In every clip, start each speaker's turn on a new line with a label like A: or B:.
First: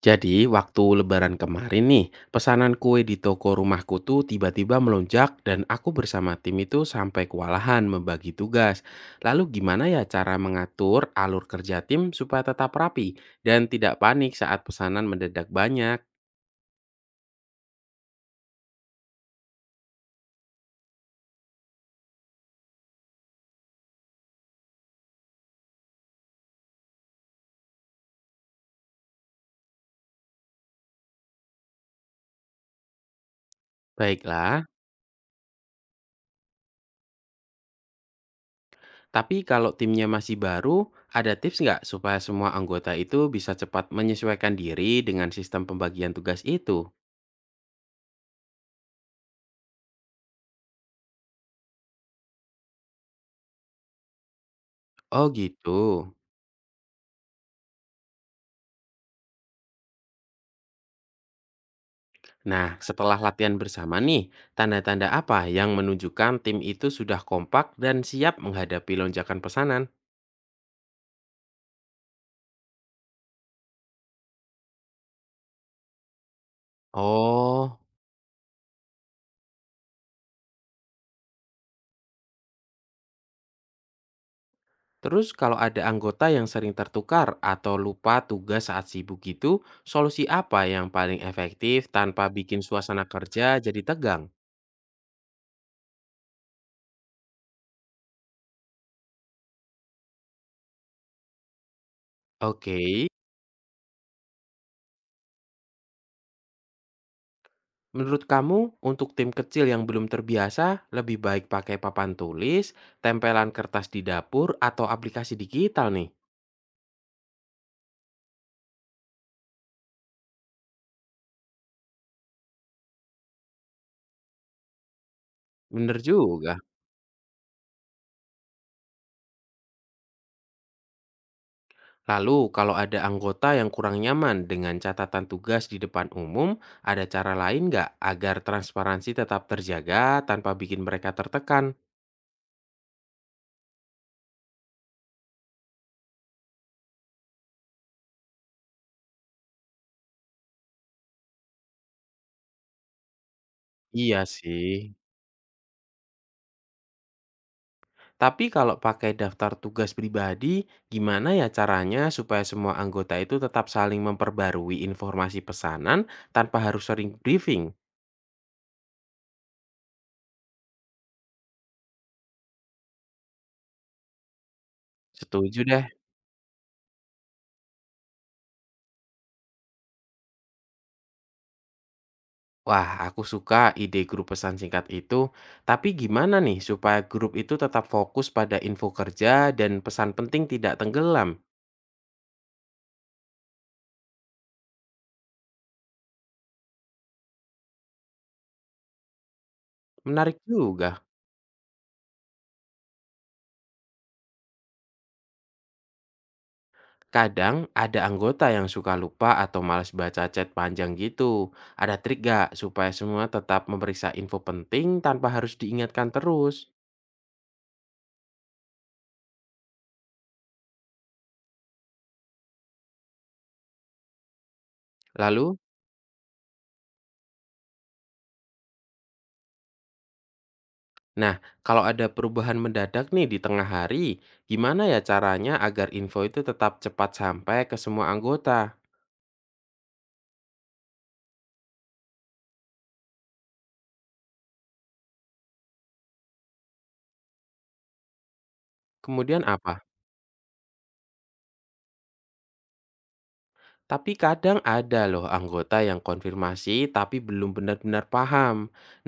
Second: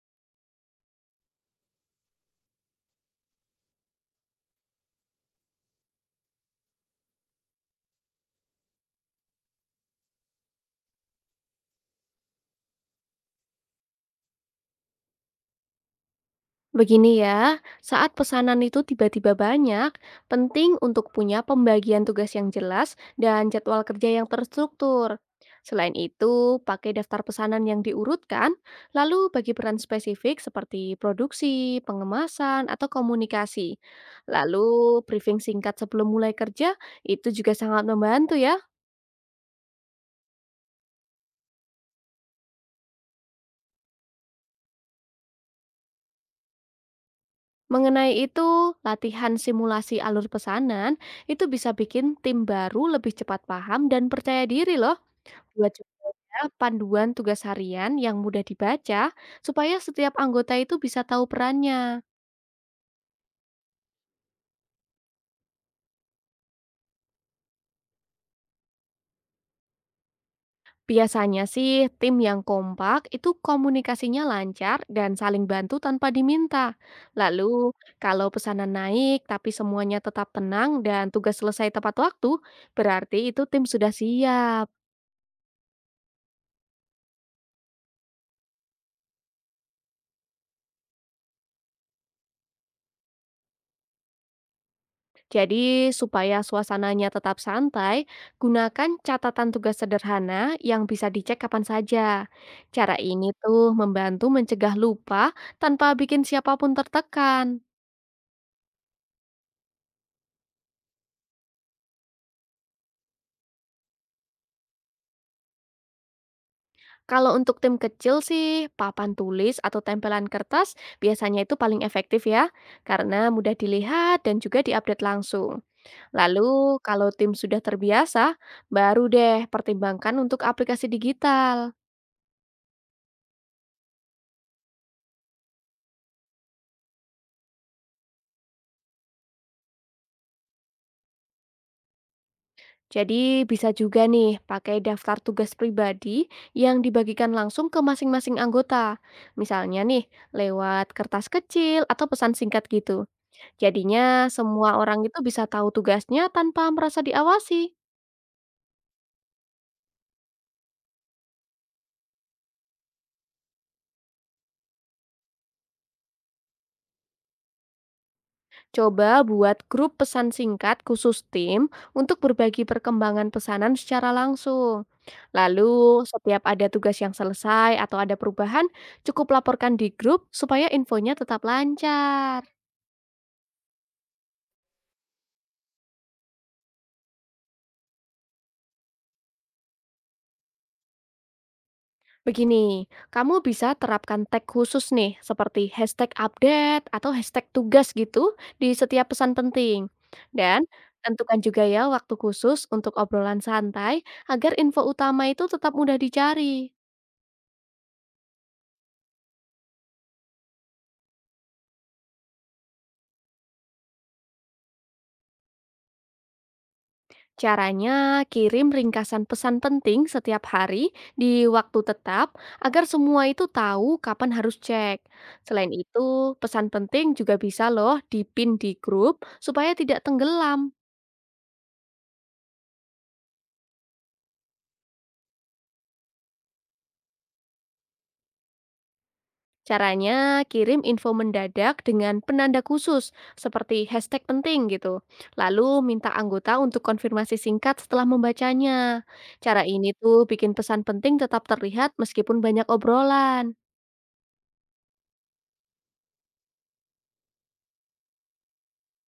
A: Jadi, waktu lebaran kemarin nih, pesanan kue di toko rumahku tuh tiba-tiba melonjak dan aku bersama tim itu sampai kewalahan membagi tugas. Lalu gimana ya cara mengatur alur kerja tim supaya tetap rapi dan tidak panik saat pesanan mendadak banyak?
B: Begini ya, saat pesanan itu tiba-tiba banyak, penting untuk punya pembagian tugas yang jelas dan jadwal kerja yang terstruktur. Selain itu, pakai daftar pesanan yang diurutkan, lalu bagi peran spesifik seperti produksi, pengemasan, atau komunikasi.
A: Baiklah,
B: Lalu, briefing singkat sebelum mulai kerja itu juga sangat membantu ya.
A: tapi kalau timnya masih baru, ada tips nggak supaya semua anggota itu bisa cepat menyesuaikan diri dengan sistem pembagian tugas itu?
B: Mengenai itu, latihan simulasi alur pesanan itu bisa bikin tim baru lebih cepat paham dan percaya diri loh.
A: Oh
B: 2 juga
A: gitu.
B: panduan tugas harian yang mudah dibaca supaya setiap anggota itu bisa tahu perannya.
A: Nah, setelah latihan bersama nih, tanda-tanda apa yang menunjukkan tim itu sudah kompak dan siap menghadapi lonjakan pesanan?
B: Biasanya sih tim yang kompak itu komunikasinya lancar dan saling bantu tanpa diminta. Lalu
A: Oh,
B: kalau pesanan naik tapi semuanya tetap tenang dan tugas selesai tepat waktu, berarti itu tim sudah siap.
A: terus kalau ada anggota yang sering tertukar atau lupa tugas saat sibuk gitu, solusi apa yang paling efektif tanpa bikin suasana kerja jadi tegang?
B: Jadi, supaya suasananya tetap santai, gunakan catatan tugas sederhana yang bisa dicek kapan saja. Cara
A: Oke,
B: ini tuh membantu mencegah lupa tanpa bikin siapapun tertekan.
A: menurut kamu untuk tim kecil yang belum terbiasa, lebih baik pakai papan tulis, tempelan kertas di dapur, atau aplikasi digital nih?
B: Kalau untuk tim kecil sih, papan tulis atau tempelan kertas biasanya itu paling efektif ya, karena mudah dilihat dan juga diupdate langsung.
A: Bener juga.
B: Lalu, kalau tim sudah terbiasa, baru deh pertimbangkan untuk aplikasi digital.
A: Lalu, kalau ada anggota yang kurang nyaman dengan catatan tugas di depan umum, ada cara lain nggak agar transparansi tetap terjaga tanpa bikin mereka tertekan?
B: Jadi bisa juga nih pakai daftar tugas pribadi yang dibagikan langsung ke masing-masing anggota. Misalnya nih lewat kertas kecil atau pesan singkat gitu.
A: Iya
B: Jadinya semua
A: sih.
B: orang itu bisa tahu tugasnya tanpa merasa diawasi.
A: Tapi kalau pakai daftar tugas pribadi, gimana ya caranya supaya semua anggota itu tetap saling memperbarui informasi pesanan tanpa harus sering briefing?
B: Coba buat grup pesan singkat khusus tim untuk berbagi perkembangan pesanan secara langsung.
A: Setuju deh.
B: Lalu setiap ada tugas yang selesai atau ada perubahan, cukup laporkan di grup supaya infonya tetap lancar.
A: Wah, aku suka ide grup pesan singkat itu, tapi gimana nih supaya grup itu tetap fokus pada info kerja dan pesan penting tidak tenggelam?
B: Begini, kamu bisa terapkan tag khusus nih, seperti hashtag update atau hashtag tugas gitu di setiap pesan penting.
A: Menarik
B: Dan
A: juga.
B: tentukan juga ya waktu khusus untuk obrolan santai agar info utama itu tetap mudah dicari.
A: Kadang ada anggota yang suka lupa atau malas baca chat panjang gitu. Ada trik gak supaya semua tetap memeriksa info penting tanpa harus diingatkan terus?
B: Caranya, kirim ringkasan pesan penting setiap hari di waktu tetap agar semua itu tahu kapan harus cek.
A: Lalu,
B: Selain itu, pesan penting juga bisa loh dipin di grup supaya tidak tenggelam.
A: nah kalau ada perubahan mendadak nih di tengah hari, gimana ya caranya agar info itu tetap cepat sampai ke semua anggota?
B: Caranya, kirim info mendadak dengan penanda khusus seperti hashtag penting gitu. Lalu minta anggota untuk konfirmasi singkat setelah membacanya.
A: Kemudian
B: Cara
A: apa?
B: ini tuh bikin pesan penting tetap terlihat meskipun banyak obrolan.
A: Tapi kadang ada loh anggota yang konfirmasi tapi belum benar-benar paham.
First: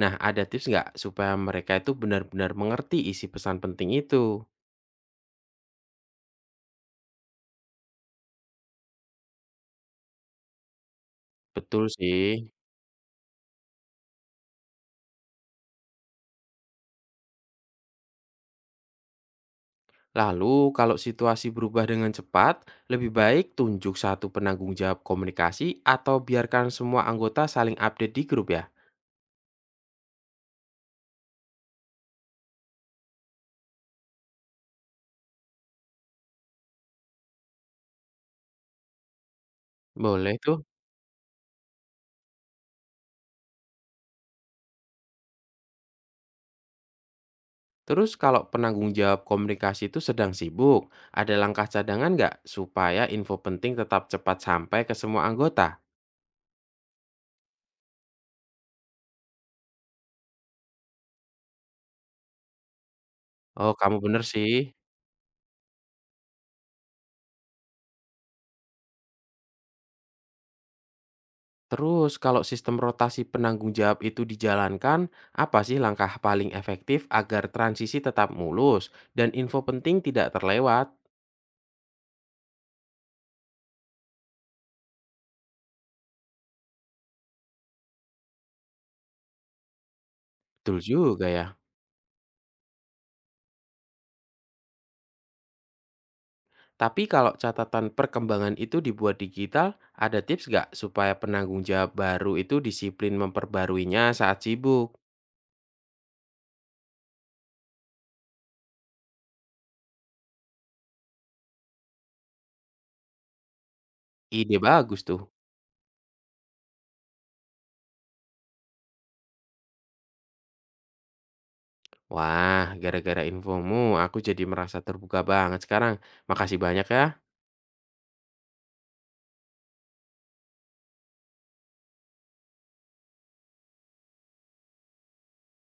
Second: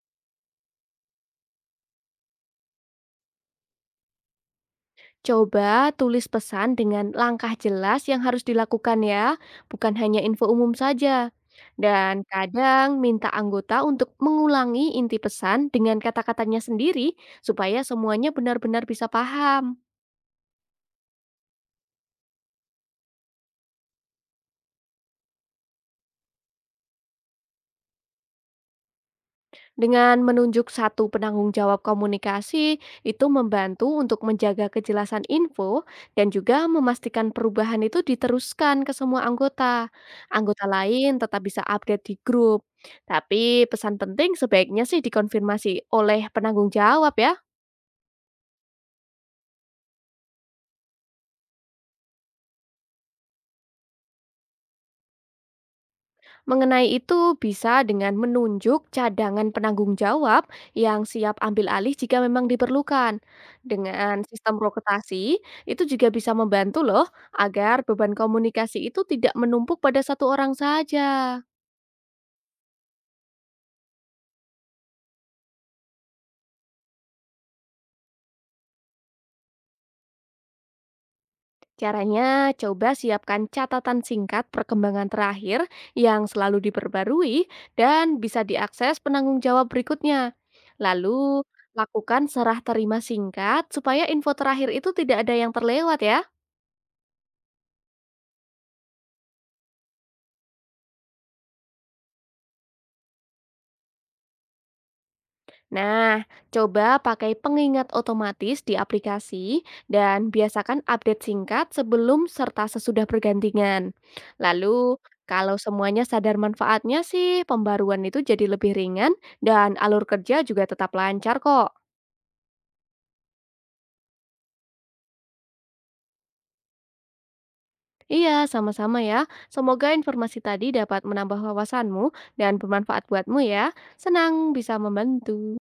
A: Nah, ada tips nggak supaya mereka itu benar-benar mengerti isi pesan penting itu?
B: Coba tulis pesan dengan langkah jelas yang harus dilakukan ya, bukan hanya info umum saja.
A: Betul
B: Dan
A: sih.
B: kadang minta anggota untuk mengulangi inti pesan dengan kata-katanya sendiri supaya semuanya benar-benar bisa paham.
A: Lalu, kalau situasi berubah dengan cepat, lebih baik tunjuk satu penanggung jawab komunikasi atau biarkan semua anggota saling update di grup ya?
B: Dengan menunjuk satu penanggung jawab komunikasi, itu membantu untuk menjaga kejelasan info dan juga memastikan perubahan itu diteruskan ke semua anggota.
A: Boleh tuh.
B: Anggota lain tetap bisa update di grup. Tapi pesan penting sebaiknya sih dikonfirmasi oleh penanggung jawab ya.
A: Terus kalau penanggung jawab komunikasi itu sedang sibuk, ada langkah cadangan nggak supaya info penting tetap cepat sampai ke semua anggota?
B: Mengenai itu, bisa dengan menunjuk cadangan penanggung jawab yang siap ambil alih jika memang diperlukan.
A: Oh, kamu bener
B: Dengan
A: sih.
B: sistem rotasi, itu juga bisa membantu loh agar beban komunikasi itu tidak menumpuk pada satu orang saja.
A: Terus kalau sistem rotasi penanggung jawab itu dijalankan, apa sih langkah paling efektif agar transisi tetap mulus dan info penting tidak terlewat?
B: Caranya, coba siapkan catatan singkat perkembangan terakhir yang selalu diperbarui dan bisa diakses penanggung jawab berikutnya.
A: Betul juga
B: Lalu,
A: ya.
B: lakukan serah terima singkat supaya info terakhir itu tidak ada yang terlewat ya.
A: Tapi kalau catatan perkembangan itu dibuat digital, ada tips nggak supaya penanggung jawab baru itu disiplin memperbaruinya saat sibuk?
B: Nah, coba pakai pengingat otomatis di aplikasi dan biasakan update singkat sebelum serta sesudah pergantian.
A: Ide
B: Lalu,
A: bagus tuh.
B: kalau semuanya sadar manfaatnya sih, pembaruan itu jadi lebih ringan dan alur kerja juga tetap lancar kok.
A: Wah, gara-gara infomu aku jadi merasa terbuka banget sekarang. Makasih banyak ya.
B: Iya, sama-sama ya. Semoga informasi tadi dapat menambah wawasanmu dan bermanfaat buatmu ya. Senang bisa membantu.